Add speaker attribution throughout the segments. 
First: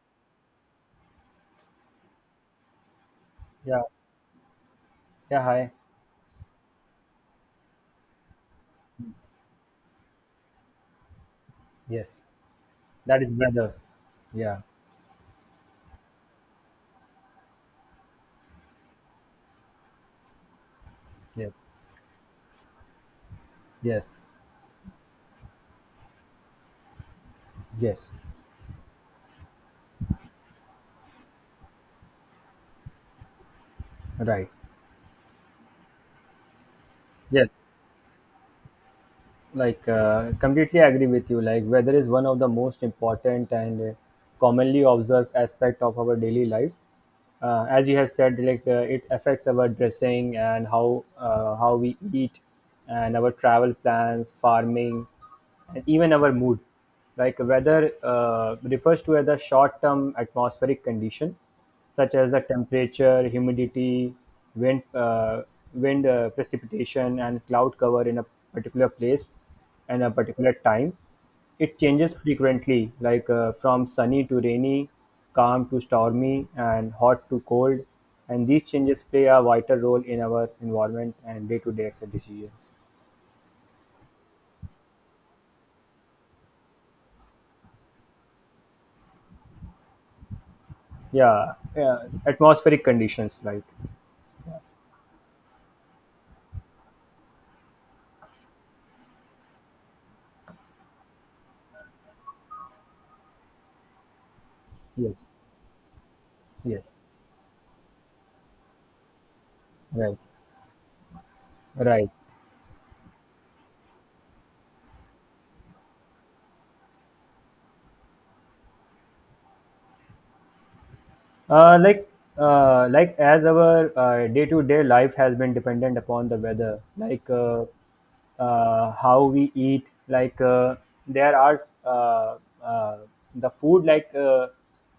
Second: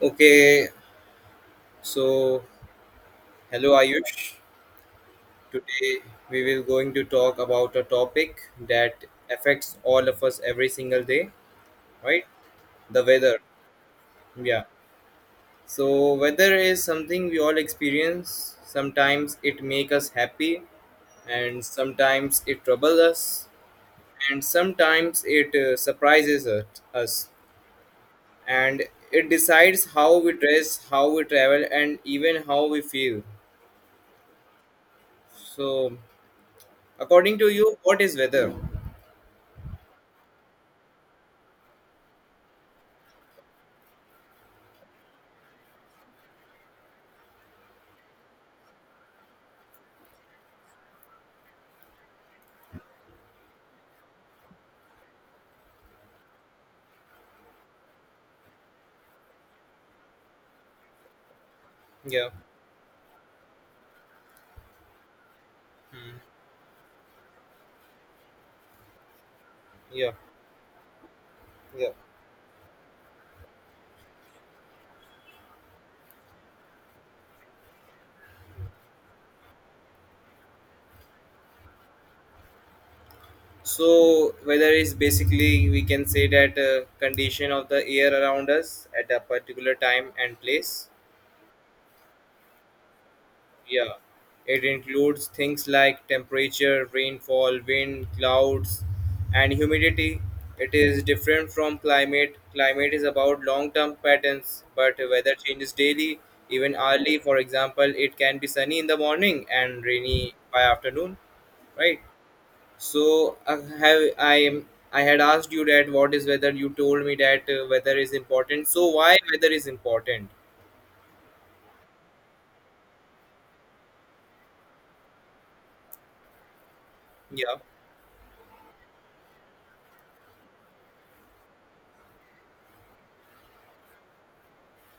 Speaker 1: Okay, so hello
Speaker 2: Yeah,
Speaker 1: Ayush.
Speaker 2: yeah, hi.
Speaker 1: Today we will going to talk about a topic that affects all of us every single day,
Speaker 2: Yes,
Speaker 1: right? The
Speaker 2: that is
Speaker 1: weather.
Speaker 2: better. Yeah,
Speaker 1: Yeah. So weather is something we all experience. Sometimes it make us happy
Speaker 2: yeah,
Speaker 1: and sometimes it troubles us
Speaker 2: yes,
Speaker 1: and sometimes it surprises us.
Speaker 2: yes,
Speaker 1: And it decides how we dress, how we travel and even how we feel.
Speaker 2: right.
Speaker 1: So according
Speaker 2: Yes,
Speaker 1: to you, what is weather?
Speaker 2: like completely agree with you. Like weather is one of the most important and commonly observed aspect of our daily lives. As you have said, like it affects our dressing and how we eat and our travel plans, farming, and even our mood. Like weather refers to as a short term atmospheric condition, such
Speaker 1: Yeah.
Speaker 2: as the temperature, humidity, wind, uh, wind
Speaker 1: Hmm.
Speaker 2: uh, precipitation, and cloud cover in a particular place and a
Speaker 1: Yeah.
Speaker 2: particular time. It
Speaker 1: Yeah.
Speaker 2: changes frequently, like from sunny to rainy, calm to stormy, and hot to cold. And these changes play a vital role in our environment and day to day decisions.
Speaker 1: So weather is basically we can say that condition of the air around us at a particular time and place.
Speaker 2: Yeah, yeah, atmospheric conditions like
Speaker 1: Yeah, it includes things like temperature, rainfall, wind, clouds, and humidity. It is different from climate. Climate is about long term patterns, but
Speaker 2: yes,
Speaker 1: weather changes daily, even
Speaker 2: yes,
Speaker 1: hourly. For example, it can be sunny in the morning and
Speaker 2: right,
Speaker 1: rainy by afternoon, right?
Speaker 2: right.
Speaker 1: So, I have I am I had asked you that what is weather? You told me that weather is important. So, why weather is important?
Speaker 2: Like like as our day-to-day life has been dependent upon the weather, like
Speaker 1: Yeah,
Speaker 2: uh, uh, how we eat, like there are uh, uh, the food,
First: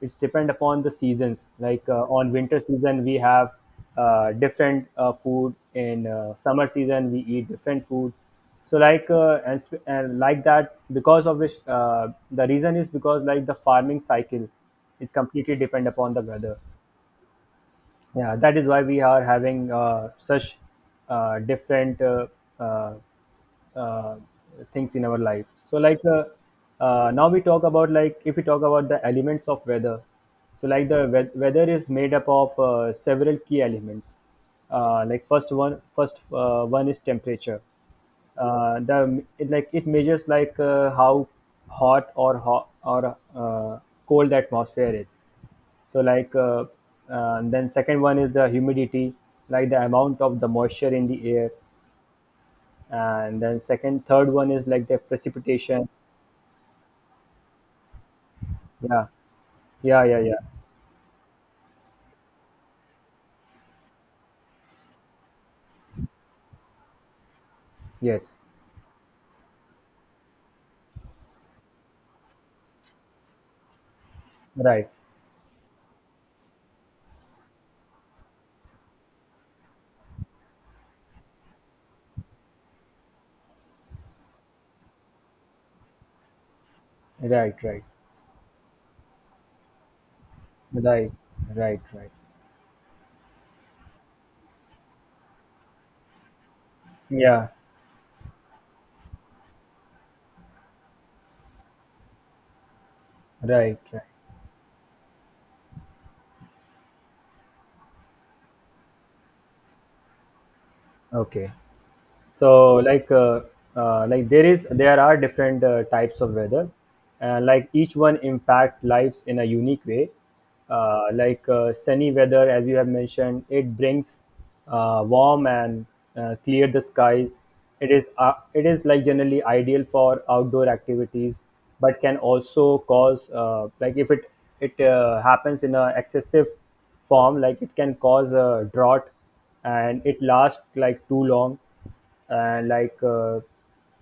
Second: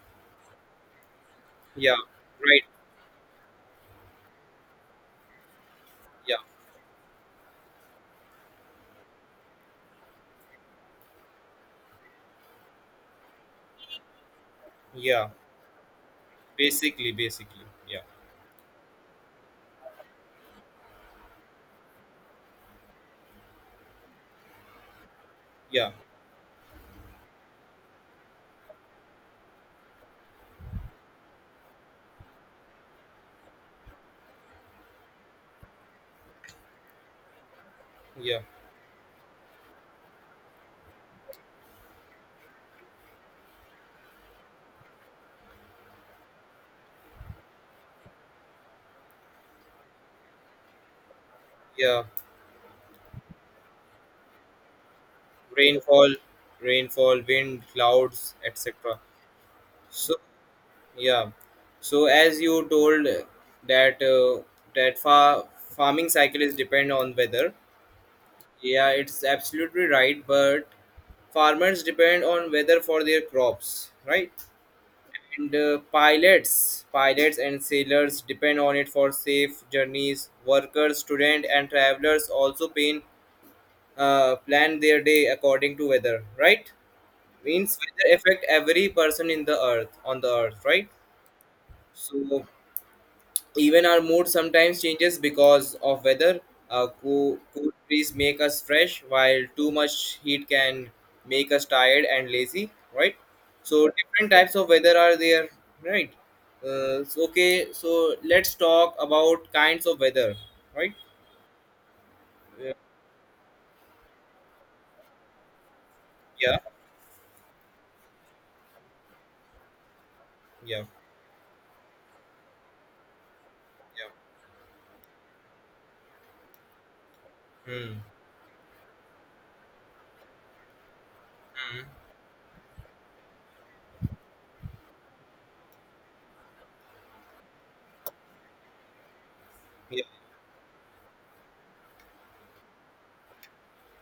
Speaker 2: it's depend upon the seasons. Like
Speaker 1: yeah,
Speaker 2: uh, on winter
Speaker 1: right,
Speaker 2: season we have different food. In
Speaker 1: yeah,
Speaker 2: summer season we eat different food. So like and like that because of which the reason is because like the farming cycle it's
Speaker 1: yeah.
Speaker 2: completely depend upon the weather.
Speaker 1: Basically, yeah,
Speaker 2: Yeah, that is why we are having such different uh, uh, things in our life. So
Speaker 1: yeah,
Speaker 2: like now we talk about like if we talk about the elements of weather. So like the weather is made up of several key elements. Uh, like first one is temperature.
Speaker 1: yeah,
Speaker 2: Uh, the it, like it measures like how hot or cold the atmosphere is. So like, then second one is the humidity, like the amount of the moisture in the air.
Speaker 1: yeah.
Speaker 2: And then second third one is like the precipitation.
Speaker 1: Rainfall, rainfall, wind, clouds, etc.
Speaker 2: Yeah, yeah,
Speaker 1: So
Speaker 2: yeah, yeah,
Speaker 1: yeah, so as you told that that fa- farming cycle is depend on weather,
Speaker 2: yes,
Speaker 1: yeah, it's absolutely right. But farmers depend on weather for their crops, right?
Speaker 2: right,
Speaker 1: And pilots and sailors depend on it for safe journeys. Workers, students and travelers also pay plan their day according to weather, right?
Speaker 2: right,
Speaker 1: Means
Speaker 2: right,
Speaker 1: weather affect every person in the earth, right?
Speaker 2: right, right, right,
Speaker 1: So even our mood sometimes changes because of weather. Cool,
Speaker 2: yeah,
Speaker 1: cool breeze make us fresh, while too much heat can make us tired and lazy, right?
Speaker 2: right,
Speaker 1: So
Speaker 2: right,
Speaker 1: different types of weather are there, right? So, okay, so let's talk about kinds of weather, right?
Speaker 2: okay.
Speaker 1: Uh,
Speaker 2: So like, there are different types of
Speaker 1: yeah,
Speaker 2: weather, and like each one impact lives in a unique way.
Speaker 1: yeah,
Speaker 2: Like sunny weather, as you have mentioned, it brings warm and clear the skies.
Speaker 1: yeah.
Speaker 2: it
Speaker 1: Hmm.
Speaker 2: is uh, it is like generally ideal for outdoor activities,
Speaker 1: Hmm.
Speaker 2: but can also cause like if it happens in a excessive form, like it can cause a drought and
Speaker 1: Yeah.
Speaker 2: it lasts like too long. uh, like uh,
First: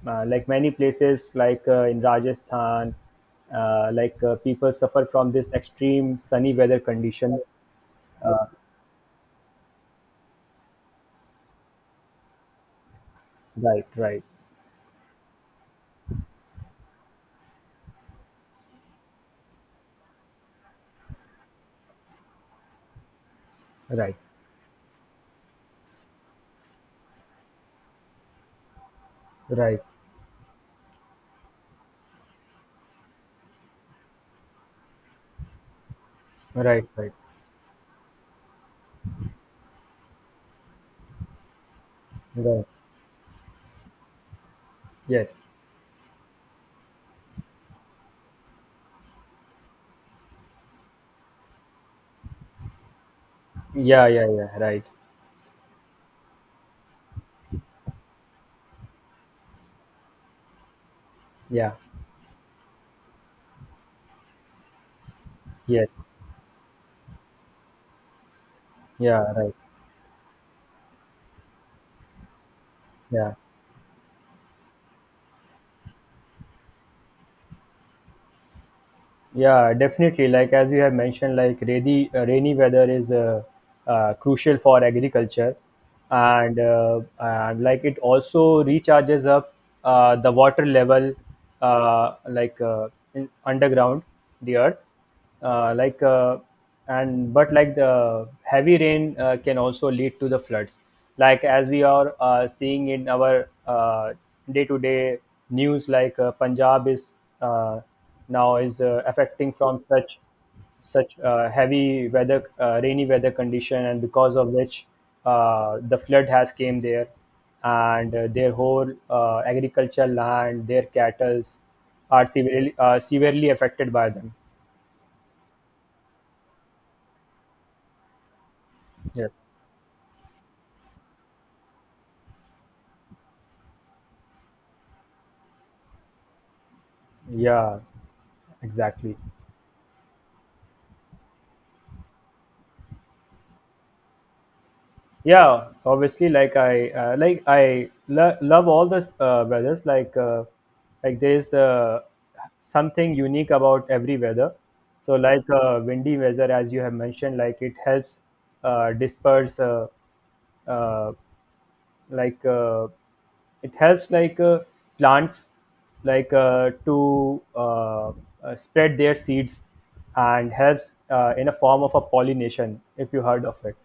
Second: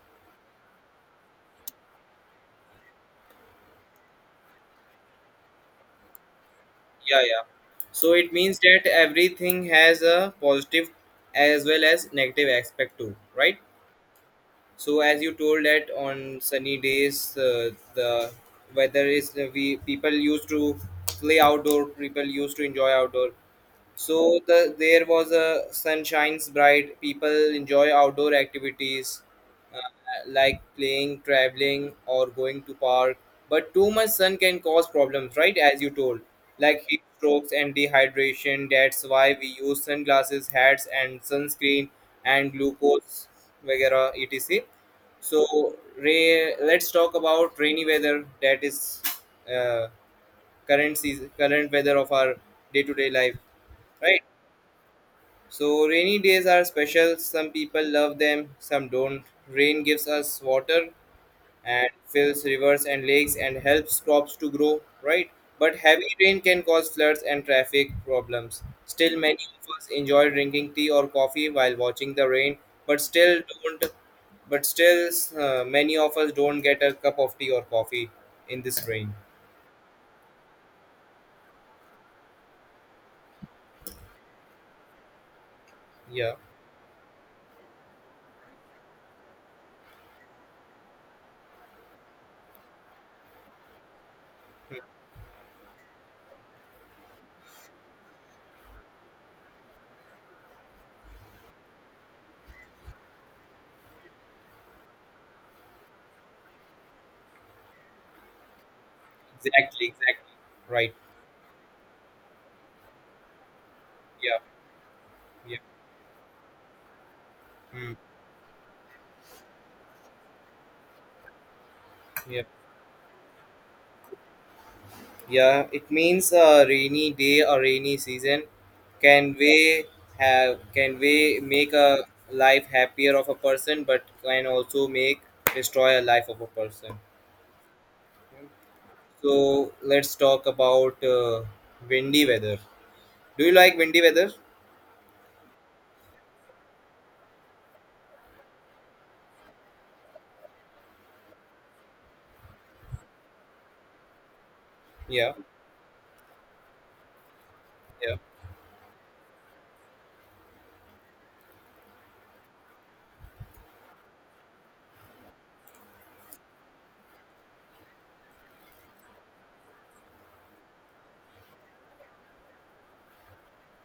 Speaker 2: uh, like many places like in Rajasthan, like people suffer from this extreme sunny weather
Speaker 1: Yeah,
Speaker 2: condition.
Speaker 1: yeah, so it means that everything has a positive as well as negative aspect too, right?
Speaker 2: Right, right,
Speaker 1: So as you told that on sunny days the weather is, we people used to play outdoor, people used to enjoy outdoor.
Speaker 2: right,
Speaker 1: So there was a sun shines bright. People enjoy outdoor activities, uh,
Speaker 2: right,
Speaker 1: like playing, traveling, or going to park. But too much sun can cause problems, right? As you told, like
Speaker 2: right,
Speaker 1: heat
Speaker 2: right,
Speaker 1: strokes and dehydration. That's why we use sunglasses, hats, and sunscreen and
Speaker 2: right.
Speaker 1: glucose, वगैरह, etc.
Speaker 2: Yes.
Speaker 1: So, Ray, let's talk about rainy weather. That is uh, current season, current weather of our day-to-day life,
Speaker 2: Yeah,
Speaker 1: right?
Speaker 2: yeah, yeah. Right.
Speaker 1: So rainy days are special. Some people love them, some don't. Rain gives us water
Speaker 2: Yeah.
Speaker 1: and fills rivers and lakes and helps crops to grow, right? But
Speaker 2: Yes.
Speaker 1: heavy rain can cause floods and traffic problems. Still,
Speaker 2: Yeah.
Speaker 1: many
Speaker 2: Right.
Speaker 1: of us enjoy drinking tea or coffee while watching the rain, but
Speaker 2: Yeah.
Speaker 1: still don't. But still, many of us don't get a cup of tea or coffee in this rain.
Speaker 2: Yeah, definitely. Like as you have mentioned, like rainy weather is crucial for agriculture,
Speaker 1: Yeah,
Speaker 2: and like it also recharges up the water level, uh, like uh, in underground the earth. uh, like uh, and but like the heavy rain can also lead to the floods, like as we are seeing in our day-to-day news. Like Punjab is uh, now is affecting from
Speaker 1: exactly,
Speaker 2: such
Speaker 1: exactly. Right.
Speaker 2: such uh, heavy weather, rainy weather condition, and because
Speaker 1: Yeah,
Speaker 2: of which
Speaker 1: yeah,
Speaker 2: the flood has came there,
Speaker 1: mm,
Speaker 2: and their whole agricultural land, their cattle are
Speaker 1: yeah.
Speaker 2: severely affected by them.
Speaker 1: Yeah, it means a rainy day or rainy season.
Speaker 2: Yes,
Speaker 1: Can we can we make a life happier of a person but can also make destroy a life of a person.
Speaker 2: yeah, exactly.
Speaker 1: So let's talk about windy weather. Do you like windy weather?
Speaker 2: Yeah, obviously, like I love all the weathers, like there's something unique about every weather. So
Speaker 1: Yeah,
Speaker 2: like windy weather, as you have mentioned, like it
Speaker 1: yeah,
Speaker 2: helps disperse uh, like it helps like plants to spread their seeds, and helps in a form of a pollination if you heard of it.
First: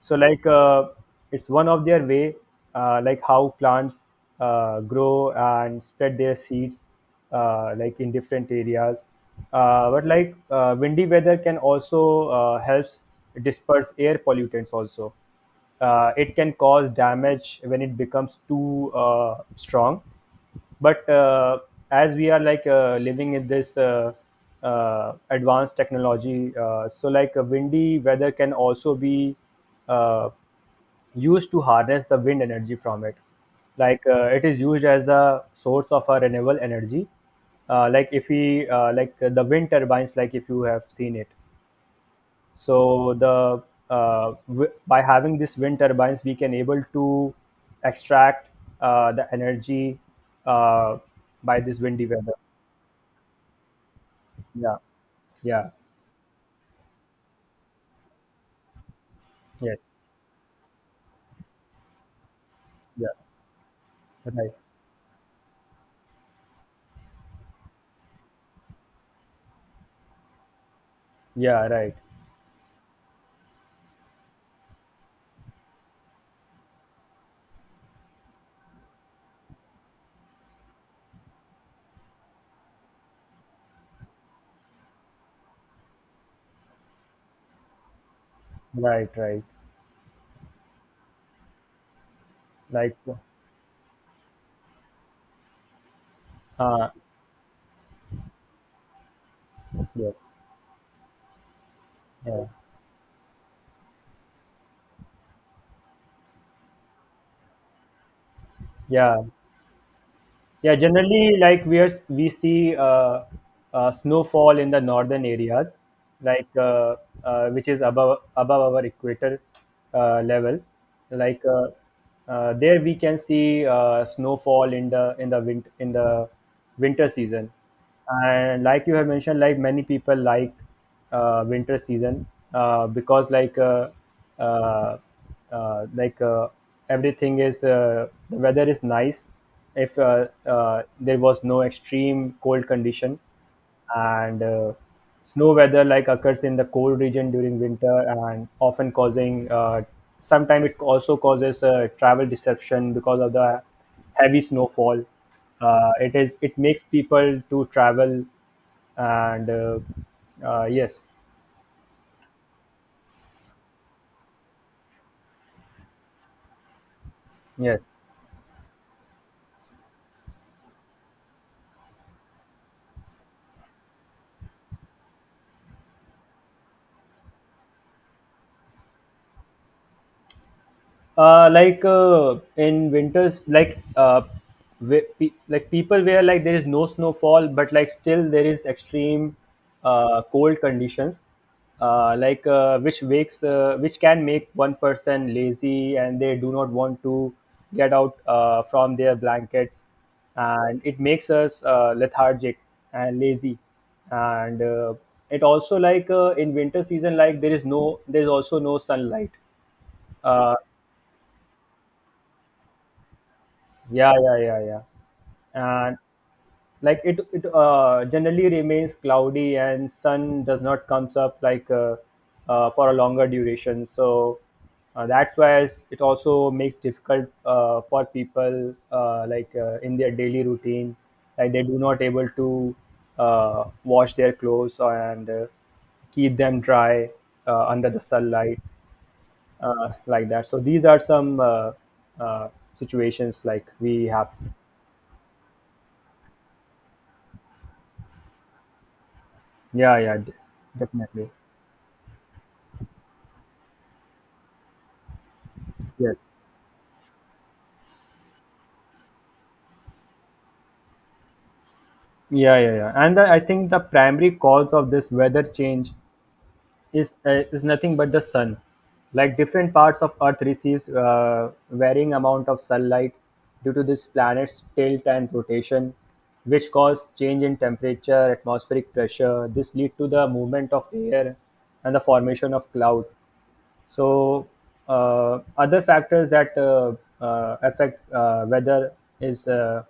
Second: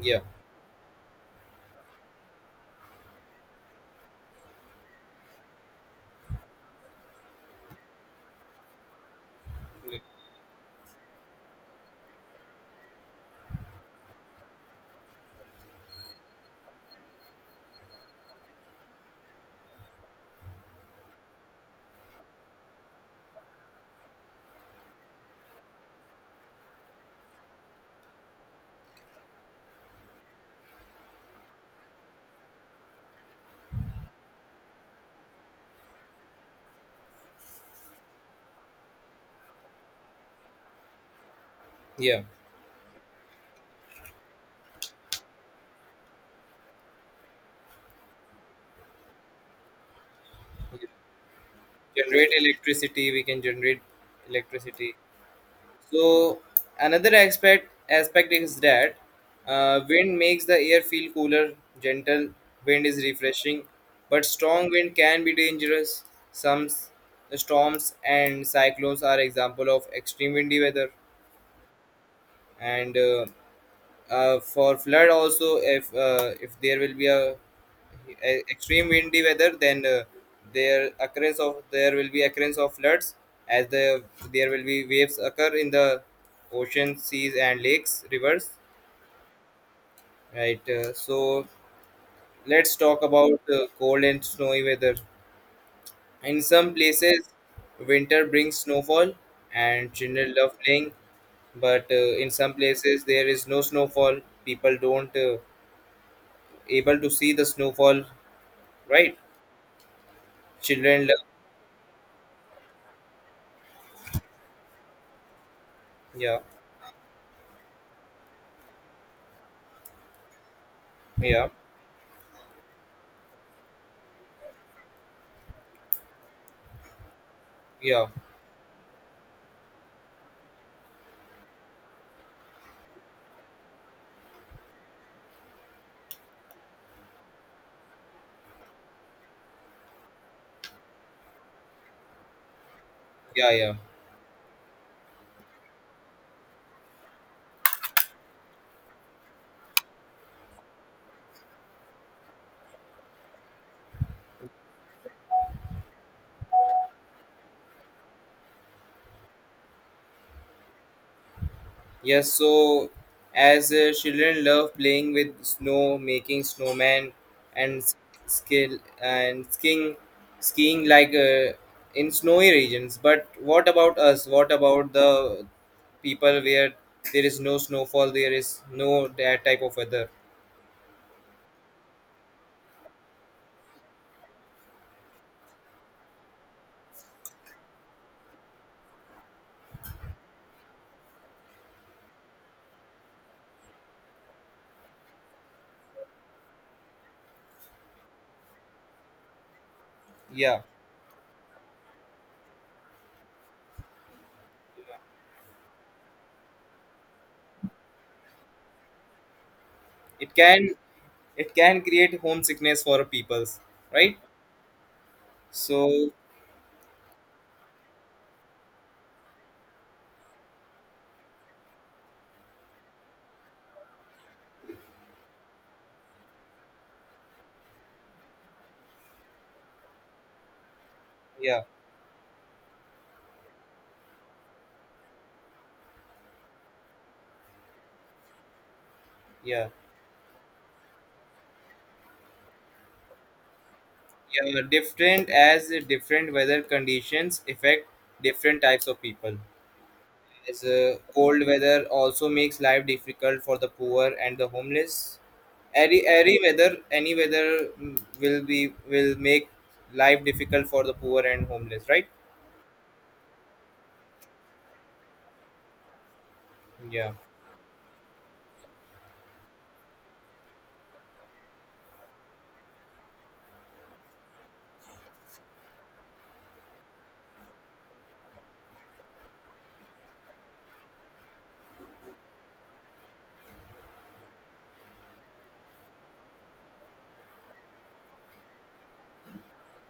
Speaker 2: So
Speaker 1: yeah,
Speaker 2: like it's one of their way, like how plants grow and spread their seeds like in different areas. uh,
Speaker 1: yeah,
Speaker 2: but like uh, windy weather can also helps disperse air pollutants also. It can cause damage when it becomes too strong. But as we are like living in this advanced technology, so like windy weather can also be uh, used to harness the wind energy from it. Like it is used as a source of a renewable energy. Uh, like if we uh, like uh, the wind turbines, like if you have seen it.
Speaker 1: yeah.
Speaker 2: So the by having these wind turbines, we can able to extract the energy uh, by this windy
Speaker 1: Generate
Speaker 2: weather.
Speaker 1: electricity, we can generate
Speaker 2: Yeah,
Speaker 1: electricity.
Speaker 2: yeah,
Speaker 1: So another aspect is that
Speaker 2: yes,
Speaker 1: wind makes the air feel cooler. Gentle wind is
Speaker 2: yeah,
Speaker 1: refreshing, but
Speaker 2: right,
Speaker 1: strong wind can be dangerous. Some storms and cyclones are example of extreme windy weather,
Speaker 2: yeah, right,
Speaker 1: and for flood also if there will be a extreme windy weather, then there will be occurrence of floods as there will be waves occur in the ocean, seas and lakes, rivers,
Speaker 2: right, right.
Speaker 1: right? So let's
Speaker 2: Like,
Speaker 1: talk about cold and snowy weather. In some
Speaker 2: uh,
Speaker 1: places winter brings snowfall and
Speaker 2: yes,
Speaker 1: children love playing, but in
Speaker 2: yeah,
Speaker 1: some places there is no snowfall, people don't able to see the snowfall, right?
Speaker 2: yeah. Yeah,
Speaker 1: Children love,
Speaker 2: generally, like we are, we see snowfall in the northern areas,
Speaker 1: yeah,
Speaker 2: like which is above our equator level. Like
Speaker 1: yeah,
Speaker 2: uh, uh, there, we can see snowfall in the winter season.
Speaker 1: yeah,
Speaker 2: And like you have mentioned, like many people like winter season, because uh, uh, like uh, everything is the weather is nice if there was no extreme cold condition.
Speaker 1: yeah, yeah.
Speaker 2: And snow weather like occurs in the cold region during winter, and often causing sometimes it also causes travel disruption because of the heavy snowfall. It is, it makes people to travel. And Yes,
Speaker 1: Yes, so as children love playing with snow, making snowman, and
Speaker 2: yes.
Speaker 1: skill and skiing, skiing like in snowy regions. But what about us? What about the people where there is no snowfall, there is no that type of weather?
Speaker 2: Like in winters, like people where like there is no snowfall, but like still there is extreme cold conditions, like which wakes which can make one person lazy and they do not want to get out from their blankets.
Speaker 1: Yeah,
Speaker 2: And it makes us lethargic and lazy. And it also like in winter season, like there is also no sunlight.
Speaker 1: it
Speaker 2: Uh,
Speaker 1: can, it can create homesickness for peoples,
Speaker 2: Yeah,
Speaker 1: right?
Speaker 2: yeah, yeah, yeah. And
Speaker 1: So
Speaker 2: like it generally remains cloudy and sun does not comes up like for a longer duration. So that's why it also makes difficult for people like in their daily routine, like
Speaker 1: yeah,
Speaker 2: they do not able to wash their clothes and keep them dry under the sunlight
Speaker 1: yeah,
Speaker 2: like that. So these are some uh, situations like we have.
Speaker 1: yeah, different, as different weather conditions affect different types of people,
Speaker 2: Yeah, yeah, de-
Speaker 1: as
Speaker 2: definitely.
Speaker 1: cold weather also makes life difficult for the poor and the homeless. any
Speaker 2: Yes.
Speaker 1: any weather, any weather, mm, will be, will make life difficult for the poor and homeless, right?
Speaker 2: Yeah, yeah, yeah. And the, I think the primary cause of this weather change
Speaker 1: Yeah,
Speaker 2: is nothing but the sun. Like different parts of Earth receives varying amount of sunlight due to this planet's tilt and rotation, which cause change in temperature, atmospheric pressure. This lead to the movement of air and the formation of cloud. So other factors that affect weather is uh,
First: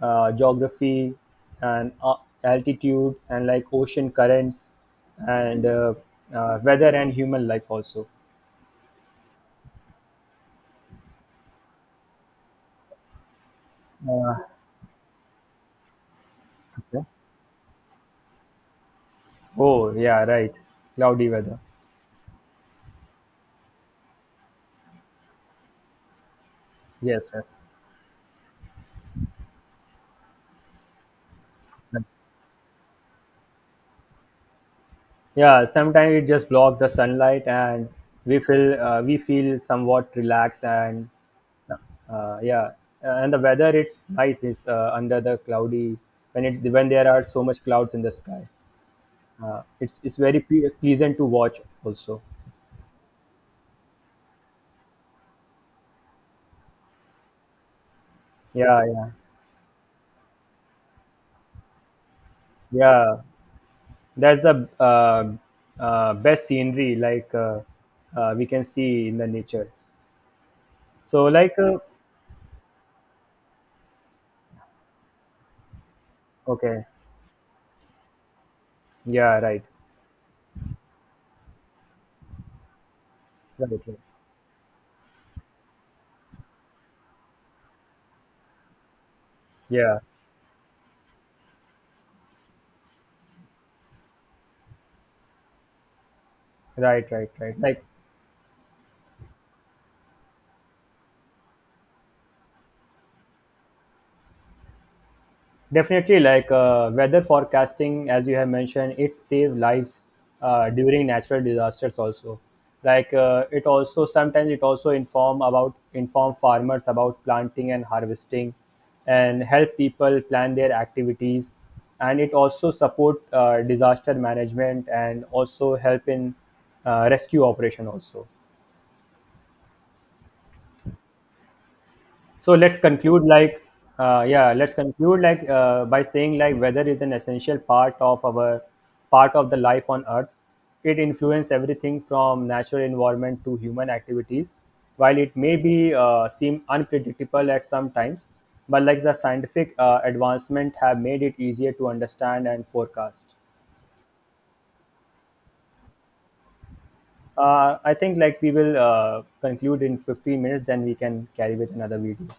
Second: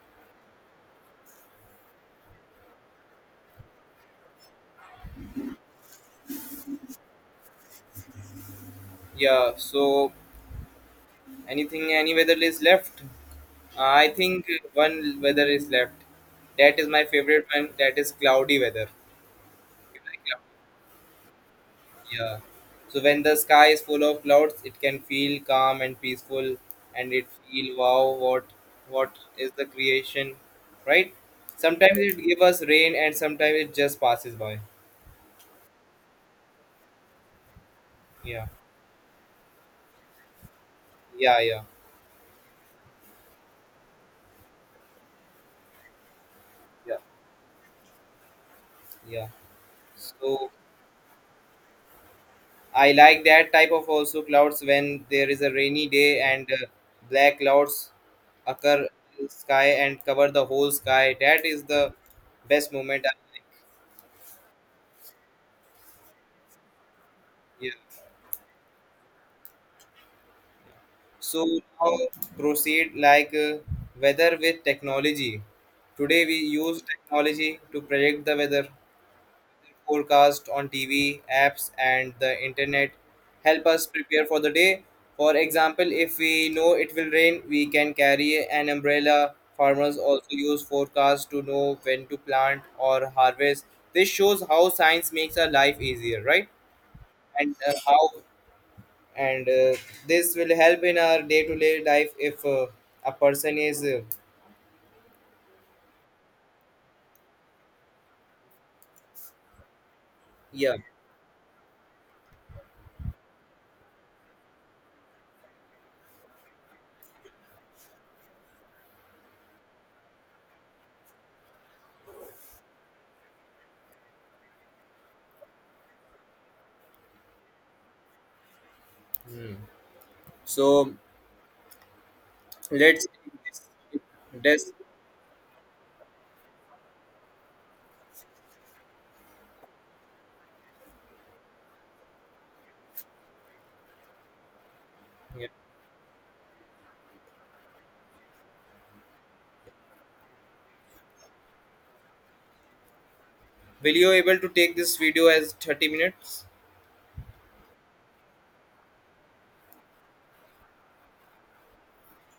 Speaker 2: uh, geography and altitude and like ocean currents and weather and human life also.
Speaker 1: yeah. So anything, any weather is left. I
Speaker 2: Uh,
Speaker 1: think one weather is left, that is my
Speaker 2: okay.
Speaker 1: favorite one, that is cloudy weather.
Speaker 2: Oh
Speaker 1: You like.
Speaker 2: yeah, right. Cloudy weather.
Speaker 1: Yeah. So when the sky is full of clouds, it can feel calm and peaceful, and it
Speaker 2: Yes, yes.
Speaker 1: feel, wow, what is the creation, right? Sometimes it give us rain, and sometimes it just passes by.
Speaker 2: Yeah, sometimes it just blocks the sunlight and
Speaker 1: Yeah,
Speaker 2: we feel somewhat relaxed and
Speaker 1: yeah, yeah,
Speaker 2: yeah. And the weather it's nice, it's under the cloudy, when it, when
Speaker 1: yeah,
Speaker 2: there are so much clouds in the sky,
Speaker 1: yeah.
Speaker 2: it's very
Speaker 1: So
Speaker 2: pleasant to watch also.
Speaker 1: I like that type of also clouds when there is a rainy day and black clouds
Speaker 2: Yeah,
Speaker 1: occur
Speaker 2: yeah,
Speaker 1: in the sky and cover the whole sky. That is the best moment.
Speaker 2: yeah,
Speaker 1: I like.
Speaker 2: that's the uh, best scenery, like uh,
Speaker 1: Yeah.
Speaker 2: uh, we can see in the nature. So
Speaker 1: So
Speaker 2: like,
Speaker 1: now proceed like weather with technology. Today we use
Speaker 2: okay,
Speaker 1: technology to predict the weather.
Speaker 2: yeah, right,
Speaker 1: Forecast on TV, apps, and the internet help
Speaker 2: right,
Speaker 1: us
Speaker 2: right,
Speaker 1: prepare for the day. For example, if we know it will rain, we can carry an umbrella. Farmers
Speaker 2: yeah,
Speaker 1: also use forecast to know when to plant or harvest. This shows how science makes our life easier, right?
Speaker 2: right, right,
Speaker 1: And
Speaker 2: right, like
Speaker 1: how and this will help in our day-to-day life if a person is
Speaker 2: definitely, like weather forecasting, as you have mentioned, it saves lives
Speaker 1: yeah.
Speaker 2: during natural disasters also. Like it also sometimes it also inform about inform farmers about planting and harvesting, and help people plan their activities, and it also support disaster management, and also help in rescue operation also.
Speaker 1: Hmm. So
Speaker 2: So let's
Speaker 1: let's
Speaker 2: conclude like yeah
Speaker 1: this.
Speaker 2: let's conclude like by saying like weather is an essential part of our part of the life on earth. It influences everything from natural environment to human activities. While it
Speaker 1: Yeah.
Speaker 2: may be seem unpredictable at some times, but like the scientific advancement have made it easier to understand and forecast.
Speaker 1: Will you able to take this video as 30 minutes?
Speaker 2: I think like we will conclude in 15 minutes, then we can carry with another video.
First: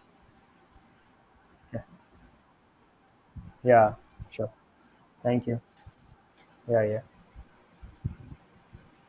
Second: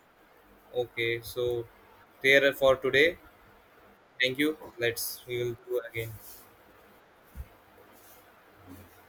Speaker 1: Okay, so
Speaker 2: Yeah,
Speaker 1: there for today,
Speaker 2: yeah,
Speaker 1: thank
Speaker 2: sure,
Speaker 1: you, let's, we
Speaker 2: thank
Speaker 1: will
Speaker 2: you,
Speaker 1: do again.
Speaker 2: yeah, yeah.